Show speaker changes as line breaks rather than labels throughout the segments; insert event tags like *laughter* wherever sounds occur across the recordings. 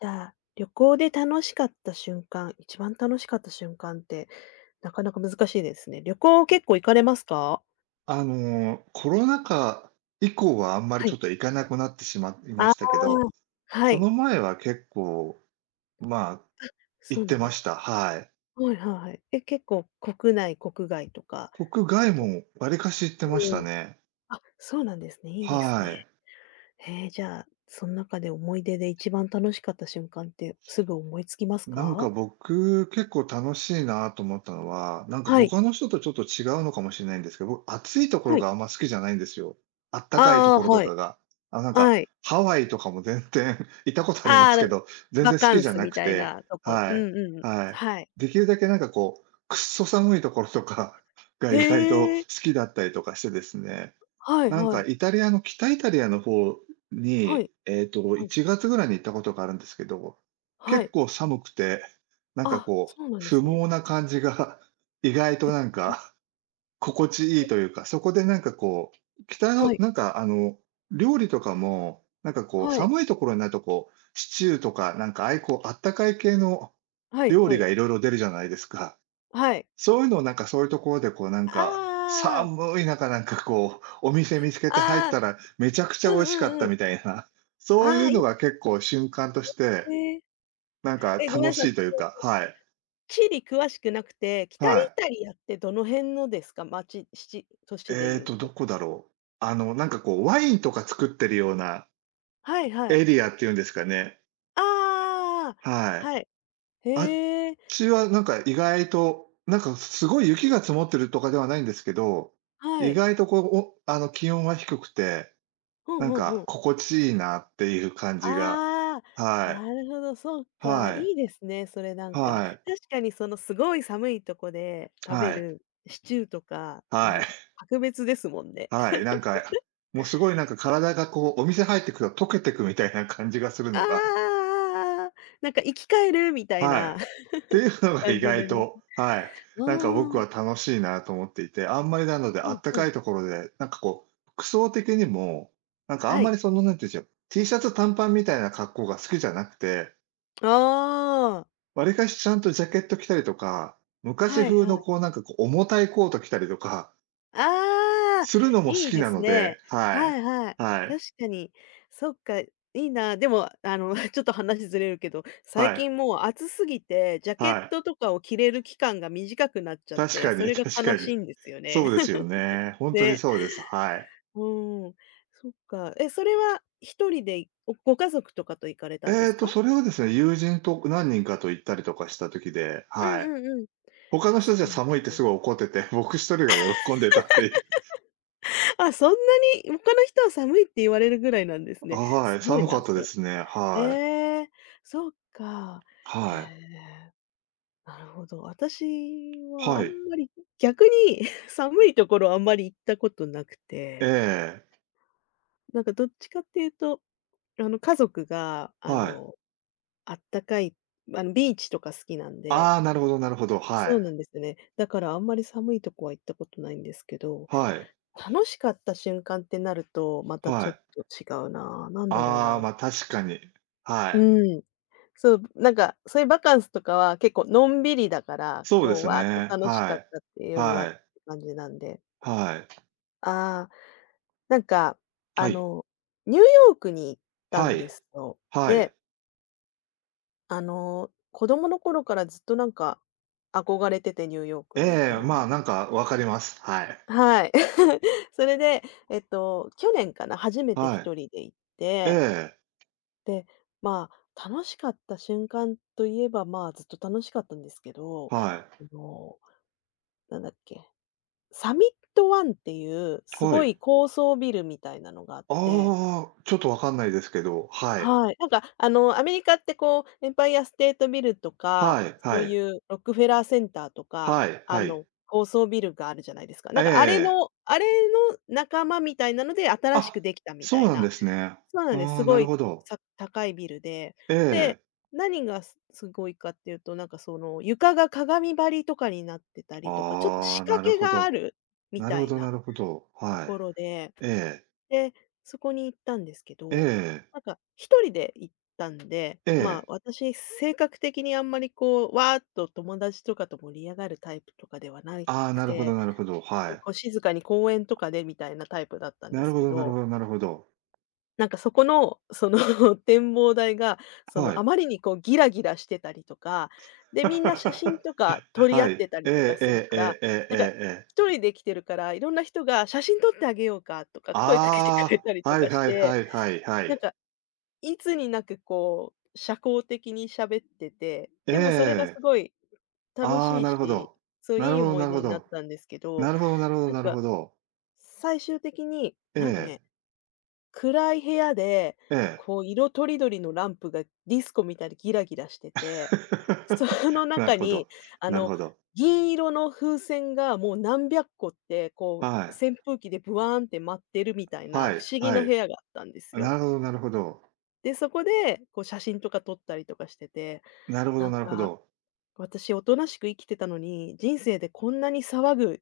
じゃあ、旅行で楽しかった瞬間、一番楽しかった瞬間って、なかなか難しいですね。旅行結構行かれますか？
あの、コロナ禍以降はあんまり
は
ちょ
い。
っと行かなくなってしまいま
ああ、
したけど、
は
そ
い、
の前は結構、まあ、行
そう
って
なん
ま
で
し
す。
た。はい。
はいはいはい。え、結構国内、国外とか。
国外もわりかし行ってました
うん。
ね。
あ、そうなんですね、いいです
は
ね。
い。
へえ、じゃあ、その中で思い出で一番楽しかった瞬間ってすぐ思いつきます
なんか
か？
僕、結構楽しいなと思ったのは、なんか
はい、
他の人とちょっと違うのかもしれないんですけど、僕、暑いところ
はい。
があんま好きじゃないんですよ。あったかいと
ああ、
ころと
は
か
い、
が。あ、なん
は
か、
い。
ハワイとかも全然 *laughs* 行ったことありま
あ
すけ
あ、
ど、全
バ
然好
カ
き
ン
じゃ
ス
な
み
く
たい
て、
なとこ。
は
う
い、
んうんうん。
はい。
はい。
できるだけなんかこう、くっそ寒いところとか *laughs* が意外と好
へえ。
きだったりとかしてですね。
はい
なん
は
か
い。
イタリアの北イタリアの方
は
に、
い。はい。
1月ぐらいに行ったことがあるんですけど、
は
結
い。
構寒くて、なんか
あ、
こう、
そうなんで
不
すね。
毛な感じが *laughs* 意外と
へ。
なん
うん。
か心地いいというか、そこでなんかこう、北
は
の
い。
なんかあの、料理とかも、なんかこう、
はい。
寒いところになるとこう、シチューとか、なんかああいうこう、あったかい系の
はい
料
は
理
い。
がいろいろ出るじゃないですか。
はい。
そういうのをなんかそういうところでこうなんか、
ああ。
寒い中なんかこう、お店見つけて入っ
あ
たらめちゃくち
あ、う
ゃ美
ん
味しかっ
うんう
た
ん。
みたいな、*laughs* そうい
ああ、
う
いい
のが結構瞬間として、
ね。
なんか
え、ごめん
楽
なさい、
しいとい
私、
うか、はい。
地理詳しくなくて、北イ
はい。
タリアってどの辺のですか？町、市、都市でいう
ど
と。
こだろう。あのなんかこうワインとか作ってるような
はいはい。
エリアっていうんですかね。
ああ、
はい。
はい。
あっ
へえ、
ちはなんか意外と、なんかすごい雪が積もってるとかではないんですけど、
は
意
い。
外とこう、おあの気温は低くて
ふん
なん
ふんふ
か、
ん。
心地いいなっていう感じが、
ああ、
はい、
なるほど、そうか、
はい、
いいですね、それなんか。
はい、
確かにそのすごい寒いとこで食べ
はい、
るシチューとか、
は
もう
い、
格別ですもんね。
はい、
*laughs*
なんか、もうすごいなんか体がこう、お店入ってくると溶けてくみたいな感じがするのが、
ああ、なんか生き返るみたい
はい、っ
な。
てい
*laughs*
うのが
感
意
じにな
外
ります。
と、はい、なんか僕
あ
は
あ、
楽しいなと思っていて、あんまりなのであ
うん
った
う
か
ん。
いところで、なんかこう、服装的にも、なんかあ
は
んま
い。
りその、なんていうんでしょう、T シャツ短パンみたいな格好が好きじゃなくて、
ああ、
わりかしちゃんとジャケット着たりとか、昔
はい
風の
は
こう
い。
なんかこう重たいコート着たりとか、
ああ、
するのも好
いい
き
で
な
す
ので、
ね。
はい。
はいはい。
はい。
確かに。そっか、いいな。でも、あの、*laughs* ちょっと話ずれるけど、最
はい。
近もう暑すぎて、ジャケ
は
ッ
い。
トとかを着れる期間が短くなっちゃっ
確
て、
か
そ
に
れが
確か
悲し
に。
いんですよ
そう
ね。
ですよね。
*laughs*
ほんとに
ね。
そうです。はい。
うん。そっか。え、それは一人で、ご家族とかと行かれたんですか？
それはですね、友人と何人かと行ったりとかした時で、
う
は
ん
い。
うんうん。
他の
あ、
人
そ
たち
う
は
なんで
寒いって
すね。
すごい怒ってて、僕一人が喜んでたっていう。
*laughs* あ、そんなに他の人は寒いって言われるぐらいなんです
あ、
ね。
は
す
い、
ごい
寒か
な、
った
そ
で
れ。
すね。
え
はい。
え、そっか。へえ、
はい。
なるほど。私はあ
は
ん
い。
まり、逆に *laughs* 寒いところあんまり行ったことなくて、
ええ。
なんかどっちかっていうと、あの、家族が、あ
はい。
の、あったかい、あの、ビーチとか好きなん
あ
で。
あ、なるほどなるほど、は
そう
い。
なんですね。だからあんまり寒いとこは行ったことないんですけど、
はい、
楽しかった瞬間ってなると、また
は
ちょっ
い。
と違うな、なんだろう
ああ、
な。
ま、確かに。はい。
うん。そう、なんか、そういうバカンスとかは結構のんびりだから、
そうで
こう、
す
わーっと
ね。
楽し
は
かっ
い。
たっていうよりは
は
って
い。
感じなんで。
はい。
ああ、なんか、
は
あ
い。
の、ニューヨークに行った
は
んで
い。
すよ。
は
で、
い。
あの、子供の頃からずっとなんか憧れてて、ニューヨークに行く
ええ、
の
まあ、
に。
なんかわかります。はい。
はい。*laughs* それで、去年かな、初めて
は
一
い。
人で行っ
え
て、
え、
で、まあ、楽しかった瞬間といえば、まあ、ずっと楽しかったんですけど、
はい。
あの、なんだっけ、サミットワンっていうす
は
ご
い。
い高層ビルみたいなのがあっ
あ
て、
あ、ちょっとわかんないですけど、はい。
はい、なんか、あの、アメリカってこう、エンパイアステートビルとか、
はい
そ
は
うい
い
うロックフェラーセンターとか、
はい
あ
はい。
の、高層ビルがあるじゃないですか。な
え
んかあれ
え。
のあれの仲間みたいなので、新し
あ、
くできたみ
そ
た
う
い
なんで
な。
すね。
そうなんです。
あ
す
あ、な
ご
る
い、
ほど。
高いビルで。
え
で、
え。
何がすごいかっていうと、なんかその床が鏡張りとかになってたりとか、ちょっと
あ
仕
あ、な
掛
る
け
ほ
があ
ど。
るみ
なる
た
ほ
い
どな
な
るほど。
と
はい。
ころで、
ええ、
で、そこに行ったんですけど、
え
なんか一人で行ったんで、
え、え
まあ、
え。
私性格的にあんまりこう、わーっと友達とかと盛り上がるタイプとかではな
ああ、
く
なるほ
て、
どなるほど、はい。
こう静かに公園とかでみたいなタイプだったん
な
で
る
す
ほ
け
どなるほ
ど、
どなるほど。
なんかそこの、その *laughs*、展望台が、そ
は
の、あ
い。
まりにこうギラギラしてたりとか、で、みんな写真
*laughs*
とか撮り合
はい。
ってた
え
りとか
え
する
ええ
か
え
ら、
ええ
なんか
えええ。
一人で来てるから、いろんな人が「写真撮ってあげようか」とか声かけてくれ
あ
たり
あ、
と
はい
かし
はいは
て、
いはいは
なん
い。
かいつになくこう、社交的に喋ってて、でもそれがす
ええ。
ごい楽
ああ、
しい
なるほ
し、
ど。
そう、
な
い
る
い
ほど
思
な
い
る
出
ほ
になっ
ど。
たんですけど、
なるほどなるほど
なん
なる
か
ほど。
最終的に、なんかね、
え
暗い部屋で、
え、ええ。
こう色とりどりのランプがディスコみたいにギラギラしてて、その
*laughs* なる
中
ほ
に
ど、
あ
なる
の、
ほど。
銀色の風船がもう何百個って、こ
はい。
う扇風機でブワーンって舞ってるみたいな
は
不
い
思議
は
な部
い。
屋があったんです
あ、
よ。
なるほどなるほど。
で、そこでこう写真とか撮ったりとかしてて、
なるほ
な
ど
ん
なるほどはい
か
はいはいなるほどなるほどなるほどなるほど
私おとなしく生きてたのに、人生でこんなに騒ぐ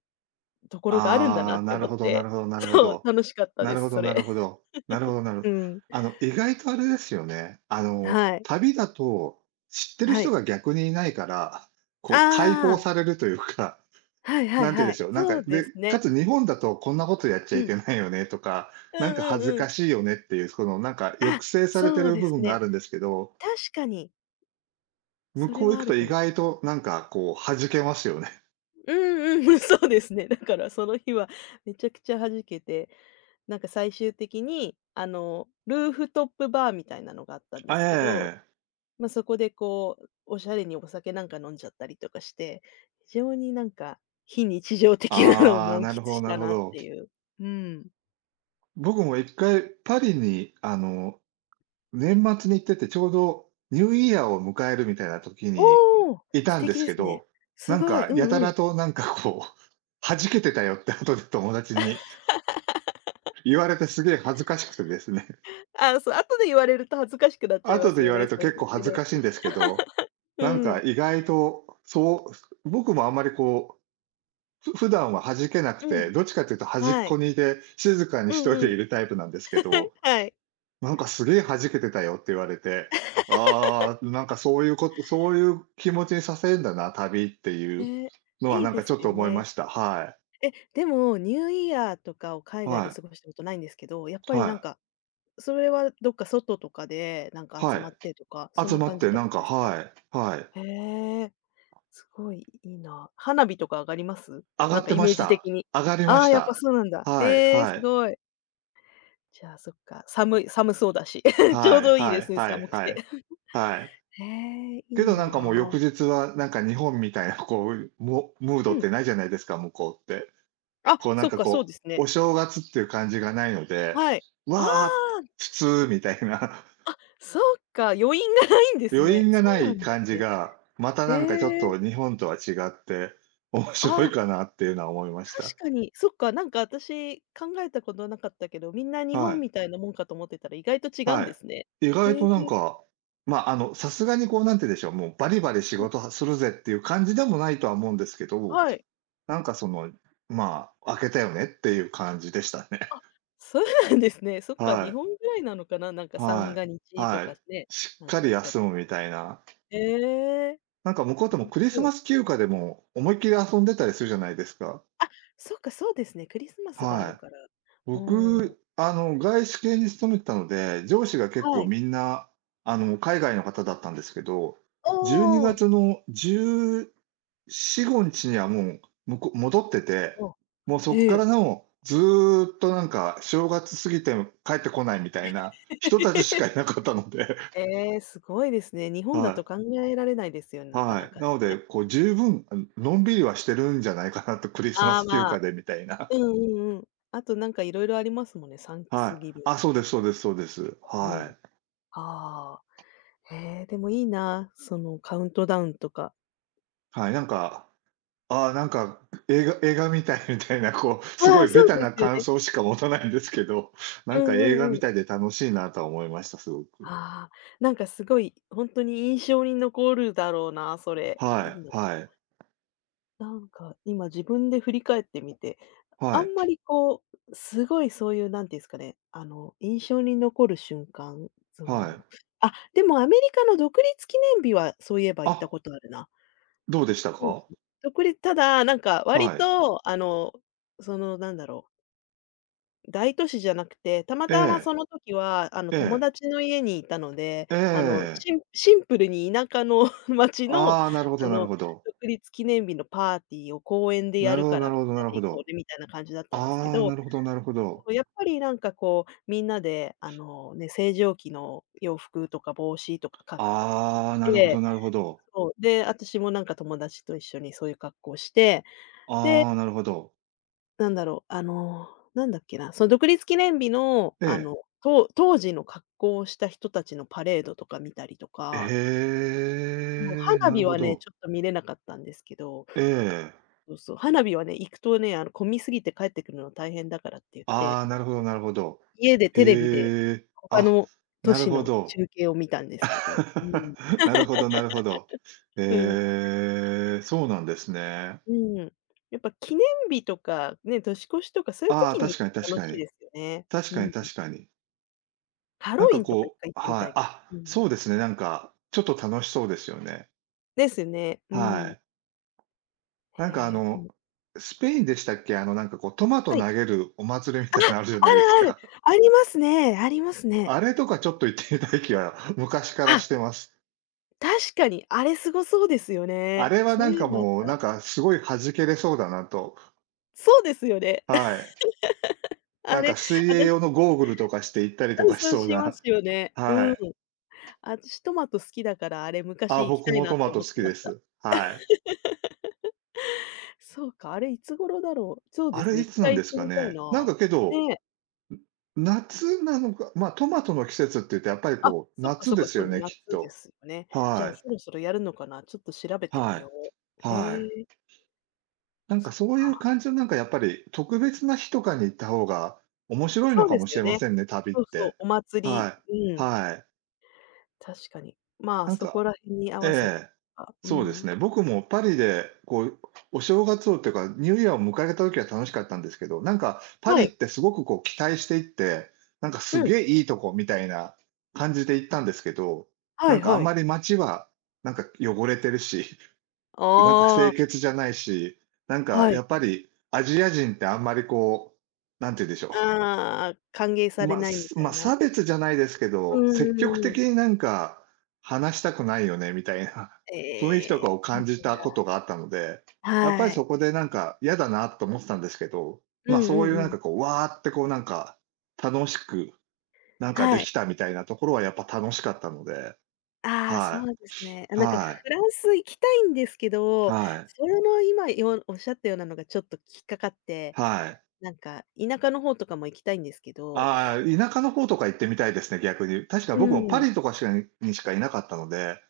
ところがあるんだな
あ
っ
あ、
て
なる
思っ
ほどなる
て、
ほどなるほ
そう、
ど。
楽しかった
な
で
るほ
す、
ど
そ
な
れ。
るほど。なるほどなるほど
うん。
あの、意外とあれですよね。あの、
はい。
旅だと、知ってる
は
人
い。
が逆にいないから、こう解放
ああ、
されるというか、
はい
*laughs*
はい
なんて言うん
は
で
い。
しょう、なんか、
そうで
で、
す
か
ね。
つ日本だとこんなことやっちゃ
う
い
ん。
けないよねとか、
う
なん
ん
か
うん
恥ず
うん。
かしいよねっていう、そのなんか抑
あ、
制されて
そう
る
で
部
す
分があ
ね。
るんですけど、
確かに、
向
それ
こう行
はあ
くと
るか
意
も。
外となんかこう弾けますよね。
うんうん、*laughs* そうですね。だからその日はめちゃくちゃ弾けて、なんか最終的に、あの、ルーフトップバーみたいなのがあったん
*laughs*
で
あ、
すけど、
ええ。
まあ、そこでこう、おしゃれにお酒なんか飲んじゃったりとかして、非常になんか非日常的なのを
ああ、
満喫
なるほど
し
な
た
るほ
なっ
ど。
ていう。うん。
僕も1回パリに、あの、年末に行ってて、ちょうどニューイヤーを迎えるみたいな時に
おお、
い
素
たんで
敵
す
で
け
すね。
ど、な
す
ん
ごい。
か
う
やた
んう
ら
ん。
となんかこう、弾けてたよって後で友達に言われてすげえ恥ずかしくてですね。
ああ、そう、後で言われると恥ずかしくなっ
*laughs*
ちゃいま
後で
す
言
よ
われ
ね、
ると
そうい
結
うの
構
って
恥ず
ね。
かしいんですけど、
う
なんか
ん。
意外と、そう、僕もあんまりこう、普段は弾けなく
うん。
て、どっちかというと端っ
はい。
こにいて、静かに
う
一
ん
人
う
で
ん。
いるタイプなんですけど、
はい。
なんかすげえ弾けてたよって言われて、ああ、なんかそういうことそういう気持ちにさせるんだな、旅っていう
ね、
のは
いい
なん
で
かち
す
ょっと
よ
思いま
ね。
した。はい。
え、でも、ニューイヤーとかを海外で
は
過
い。
ごしたことないんですけど、やっぱり
は
なんか、
い。
それはどっか外とかで、なんか
は
集まって
い。
とか、そん
集
な
まっ
感じ
て、
だ
な
っ
ん
たん
か、
ですか？
はい。はい。
へえ、すごいいいな。花火とか上がります？
上が
なん
っ
か
て
イ
ま
メー
し
ジ
た。
的に。
上がりま
あ
し
あ、やっぱ
た。
そうなんだ。
はい、
ええ、
は
す
い。
ごい。じゃあ、そっか、寒い寒そうだし、*laughs* ちょ
は
う
い
どいい
は
で
い
すね、
はい
寒く
は
て。
い。はい。
へえ、
け
いい
どなんかもう翌
なあ。
日はなんか日本みたいなこう、もムー
う
ドっ
ん。
てないじゃないですか、向こうって。
あ、
こうなん
そっ
か
か、そう
こ
です
う、
ね。
お正月っていう感じがないので、
はい。あ
わあ、
あ、
普通みたいな、
そっか、余韻がないん
*laughs*
です
余
ね。
韻が
そ
な
うな
い
んで
感
す
じ
ね。
が、また
へ
なんかちょっと
え。
日本とは違って、面白い
ああ、
かなっていうのは思いました。
確かに、そっか、なんか私考えたことなかったけど、みんな日
は
本
い、
みたいなもんかと思ってたら意外と違う
は
んですね。
い。意外
へえ、
となんか、まあ、あの、さすがにこうなんて言うんでしょう、もうバリバリ仕事はするぜっていう感じでもないとは思うんですけど、
はい。
なんかその、まあ、明けたよねっていう感じでしたね。
あ、そうなんですね。そ
*laughs*
っか、
は
日
い、
本ぐらいなのかな、なんか三
は
が
い、
日と
は
か
い。
ね、
しっ
なん
か
か
り
やったり。
休むみたいな。
へえ、
なんか向こうとも
面
クリス
白
マ
い。
ス休暇でも思いっきり遊んでたりするじゃないですか。
そっか、そうですね、クリスマスがある
はい。
から。うーん。
僕、あの、外資系に勤めてたので、上司が結
は
構
い。
みんな、あの、海外の方だったんですけど、
お
12
ー。
月の14、日にちにはもう、向こう戻ってて、
お、ー。お、
もうそこ
へ
から
え。
のずーっとなんか正月過ぎても帰ってこないみたいな人たちしかい
*laughs*
なかったので、
えーすごいですね。日
*laughs*
本
は
だと考
い。
えられないですよね、なかな
はい。
か
なので、
ね。
こう十分、あののんびりはしてるんじゃないかなと、クリスマ
ああ、
ス休
ま
暇
あ、
でみたいな。
うんうんうん。あとなんかいろいろありますもんね、サン
*laughs*
クス
はい。
ギビン
あ、そ
グ
うで
とか。
すそうですそうです。
う
は
ん。
い。
ああ、へえ、でもいいな、そのカウントダウンとか。
はい、なんか、ああ、なんか映画みたいな、こう、す
あ
ご
あ、
いベ
そう
タ
で
な
すよ
感
ね。
想しか持たないんですけど、な
う
んか
ん
映
う
画
んう
み
ん。
たいで楽しいなとは思いました、すごく。
ああ、なんかすごい、本当に印象に残るだろうな、それ。い
は
いね、
いはい
なんか今自分で振り返ってみて
は
あ
い
んまりこう、すごいそういうなんていうんですかね、あの、印象に残る瞬間、そ
はい。
の、あ、でもアメリカの独立記念日はそういえば行っ
あ、
たことあるな。
どうでした
そうで
か？
すね。独立ただ、なんか割
はい。
と、そのなんだろ大都市じゃなくて、たまたま
え
その時は、
え、え
友
え、
達の家にいたので、
ええ。
シンプルに田舎の *laughs* 町の、
ああ、なるほどなるほど。
独立記念日のパーティーを公園で
な
や
る
る
ほど
から
な
み
る
ん
ほどな
な
る
で
ほ
行こ
ど。
うねみたいな感じだったんですけ
ああ、
ど、
なるほどなるほど。
やっぱりなんかこう、みんなであのね、星条旗の洋服とか帽子とか買っ
ああ、なるほど
て、
なるほど。
そう、で、私もなんか友達と一緒にそういう格好して、で、
ああ、なるほど。
なんだろう、あの、なんだっけな、その独立記念日の
ええ。
当時の格好をした人たちのパレードとか見たりと
え、
か、もう
へえ、
花
なる
火
ほ
はね、
ど。
ちょっと見れなかったんですけど、
ええ。
そうそう、花火はね、行くとね、混みすぎて帰ってくるの大変だからって言って
ああ、なるほどなるほど。
家で
へ
テレビで、
え。
他
あ、
の都
なる
市
ほ
の
ど。
中継を見たんですけど、うん。
*laughs* なるほどなるほど。
うん。
ええ、そうなんです
で、
ね。
うん。やっぱ記念日とか、ね、年越しとかそういう
ああ、
時に
確
行
かに
くと
確
楽
か
しい
に。
ですよね。
確
う
かに
ん。
確かに。
ハ
なん
ロウ
か
ィンとかい
こ
っかい行
う
ってみ
は
た
い。
いけ
あ、
ど。う
そ
ん。
うですね、ちょっと楽しそうですよね。
ですよね。う
は
ん。
い。なんかあ
へえ、う
の、
ん。
スペインでしたっけ？トマト
はい。
投げるお祭りみたいなのあるじゃ
あ
な
る、
いです
ある。
か。*laughs*
ありますね、ありますね。
あれとかちょっと行ってみたい気は昔から
あ、
してます。
確かに、あれすごそうですよ
あ
ね。
れは
そう
なん
いえ
か
ばあっ
もう、な
た。
んかすごい弾けれそうだなと。
そうですよね。
は
*laughs*
い。な
あ
んか
れ、
水泳
私
用のゴーグルとかして行ったりと
うん、
かし
そう
そう
しま
な、
すよね。
は
うん。
い。
あ、私トマト好きだから、あれ
あ、
昔行き
僕
たい
も
な
ト
っ
マ
て
ト
思
好
っ
き
てま
で
した。
す。はい。
そうか、あれいつ頃だろう。そう
あ
です
れ
ね、
い
一
つなん
回
で
行っ
す
て
か
みたい
ね？
な。
けど、
ね。
夏なのか、ま、トマトの季節って言ってやっぱり
あ、
こう、
そっか
夏
そっ
で
か、
す
そ
よ
うだ、
ね、
夏
きっ
で
と。
すよね。じゃあ、
は
そ
い。
ろそろやるのかな、ちょっと調べて
は
み
い。
よう。
は
へ
い。
え、そっ
そういう感
か。
じのやっぱり、特別な日とかに行った方が面白いの
そう
か
で
も
す
し
よ
れま
ね。
せんね、旅っ
そうそう、
て。
お祭り、
は
う
い。
ん、
はい。
確かに。まあ、
なん
そこ
か
ら辺に合わせ
え
て
え。
か、う
そうです
ん。
ね。僕もパリでこう、お正月をっていうか、ニューイヤーを迎えた時は楽しかったんですけど、なんかパリ
は
っ
い。
てすごくこう期待して行って、なんかす
うん、
げえいいとこみたいな感じで行ったんですけど、
は
な
い
んかあ
は
んま
い。
り街はなんか汚れてるしなんか
あ
清
あ、
潔じゃないし、なんか
は
や
い。
っぱりアジア人ってあんまりこう、なんて言うんでしょ
ああ、歓迎
う。
され
まあ、
ないみたいな。
差別じゃないですけ
う
ど、
ん
積
う
極
んうん。
的になんか話したくないよねみたいな *laughs* 雰囲気と
え
か
え、
を
そう
感じ
なん
たこ
だ。
とがあったので、やっぱり
は
そ
い。
こでなんか嫌だなと思ってたんですけど、
う
ま、
ん
そう
う
い
ん
うなん
うん。
かこう、わーってこうなんか、楽しくなんかで
はい。
きたみたいなところはやっぱ楽しかったので、
ああ、そ
は
うですね。あ、
い。
なんか
はい。
フランス行きたいんですけど、
はい。
それの今よおっしゃったようなのがちょっと引っかかって、
はい。
なんか田舎の方とかも行きたいんですけど、
ああ、田舎の方とか行ってみたいですね、逆に。確か
う
僕もパ
ん、
リとかしかににしかいなかったので、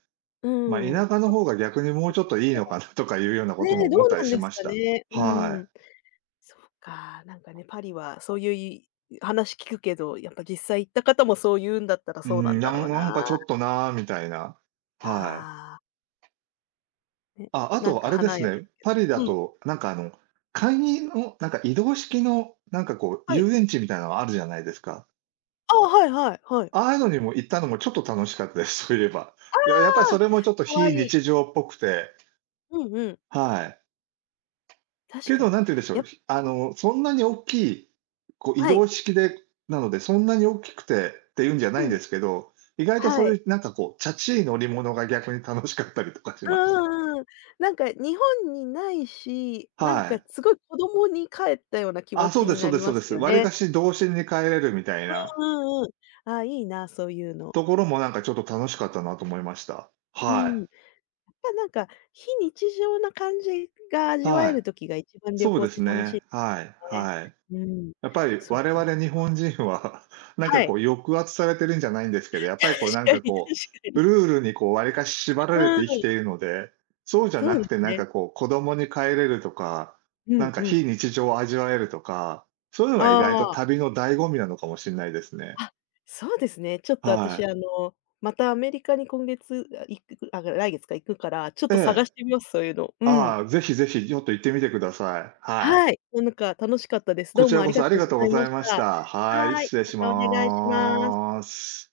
う
まあ、
ん、
田舎の
そっ
方
ち
が
の
逆にもう
方行
ちょっといい
っ
のかなとかいうような
た
こ
ら
とも
ね、ど
思っ
う
た
な
り
ん
し
です
まし
か
た。
ね。う
は
ん。そうか、なんかね、パリはそういうい話聞くけど、やっぱ実際行った方もそう言うんだったら
い。う
そうな
ん、
ん
な
だろ
ん
う
なん
な。
かちょっとなーみたいな。はい。
ああ。ね、
あ、あ
なん
と
か
あれで
花
す
やったん
ね、
だけ
パリだ
どうん、
と、なんかあの、簡易のなんか移動式の、なんかこう
はい。
遊園地みたいなのあるじゃないですか。
ああ、はいはいはい。
ああいうのにも行ったのもちょっと楽しかったです、そういえば。やっぱり
あ
そ
あ、
れもちょっと
可
非
愛い。
日常っぽくて、
うんうん、
はい。
確
け
か
ど、
に。
なんて言うんでしょう、
や、
あの、そんなに大きい、こう移
はい。
動式でなので、そんなに大きくてっていうんじゃないん
う
で
ん、
すけど、意外とそ
は
う
い。
いうなんかこう、チャチい乗り物が逆に楽しかったりとかし
う
ました。
んうんうん。なんか日本にないし、なん
は
か
い。
すごい子供に帰ったような気持
あ、そう
ち
で
に
すそ
な
うで
り
すそ
ま
うで
す
す。
よ
わりか
ね。
し童心に帰れるみたいな
うんうんうん。ああ、いいな、そういうの。
ところもなんかちょっと楽しかったなと思いました。
うん。
は
やっぱなんか、非日常な感じが
い。
味わ
は
え
い。
る時が一番旅
そう
行
で
って
す
楽し
ね。
い
はい、
ね。
はい。
うん、
やっぱり
そう
我
か。
々日本人は *laughs* なんか
は
こ
い。
う抑圧されてるんじゃないんですけど、や
*laughs*
っぱりこうなん
確か
か
に確
こ
か
う、
に。
ルールにこう割かし縛られて生
う
き
ん。
ているので、そうじゃ
そ
な
う
く
で
て
す
なん
ね。
かこう子供に帰れるとか、
う
なん
ん
か
うん。
非日常を味わえるとか、そういうのが意外と
ああ、
旅の醍醐味なのかもしれないですね。
あ、そうですね。ちょっと私、
は
またアメリカに今月、あ、行くあ、来月か、行くか
い。
ら、ちょっ
え
と探
え。
してみます、そういうの。うん。
ああ、ぜひぜひちょっと行ってみてください。はい。
はい。なんか楽しかったです。
こ
どう
ち
も
ら
あ
こ
り
そ
が
あり
とう
が
ご
とう
ざ
ご
い
ざ
ま
い
し
まし
た。
た。はい、
はい、
失礼
ま
し
たお願いします。
ます。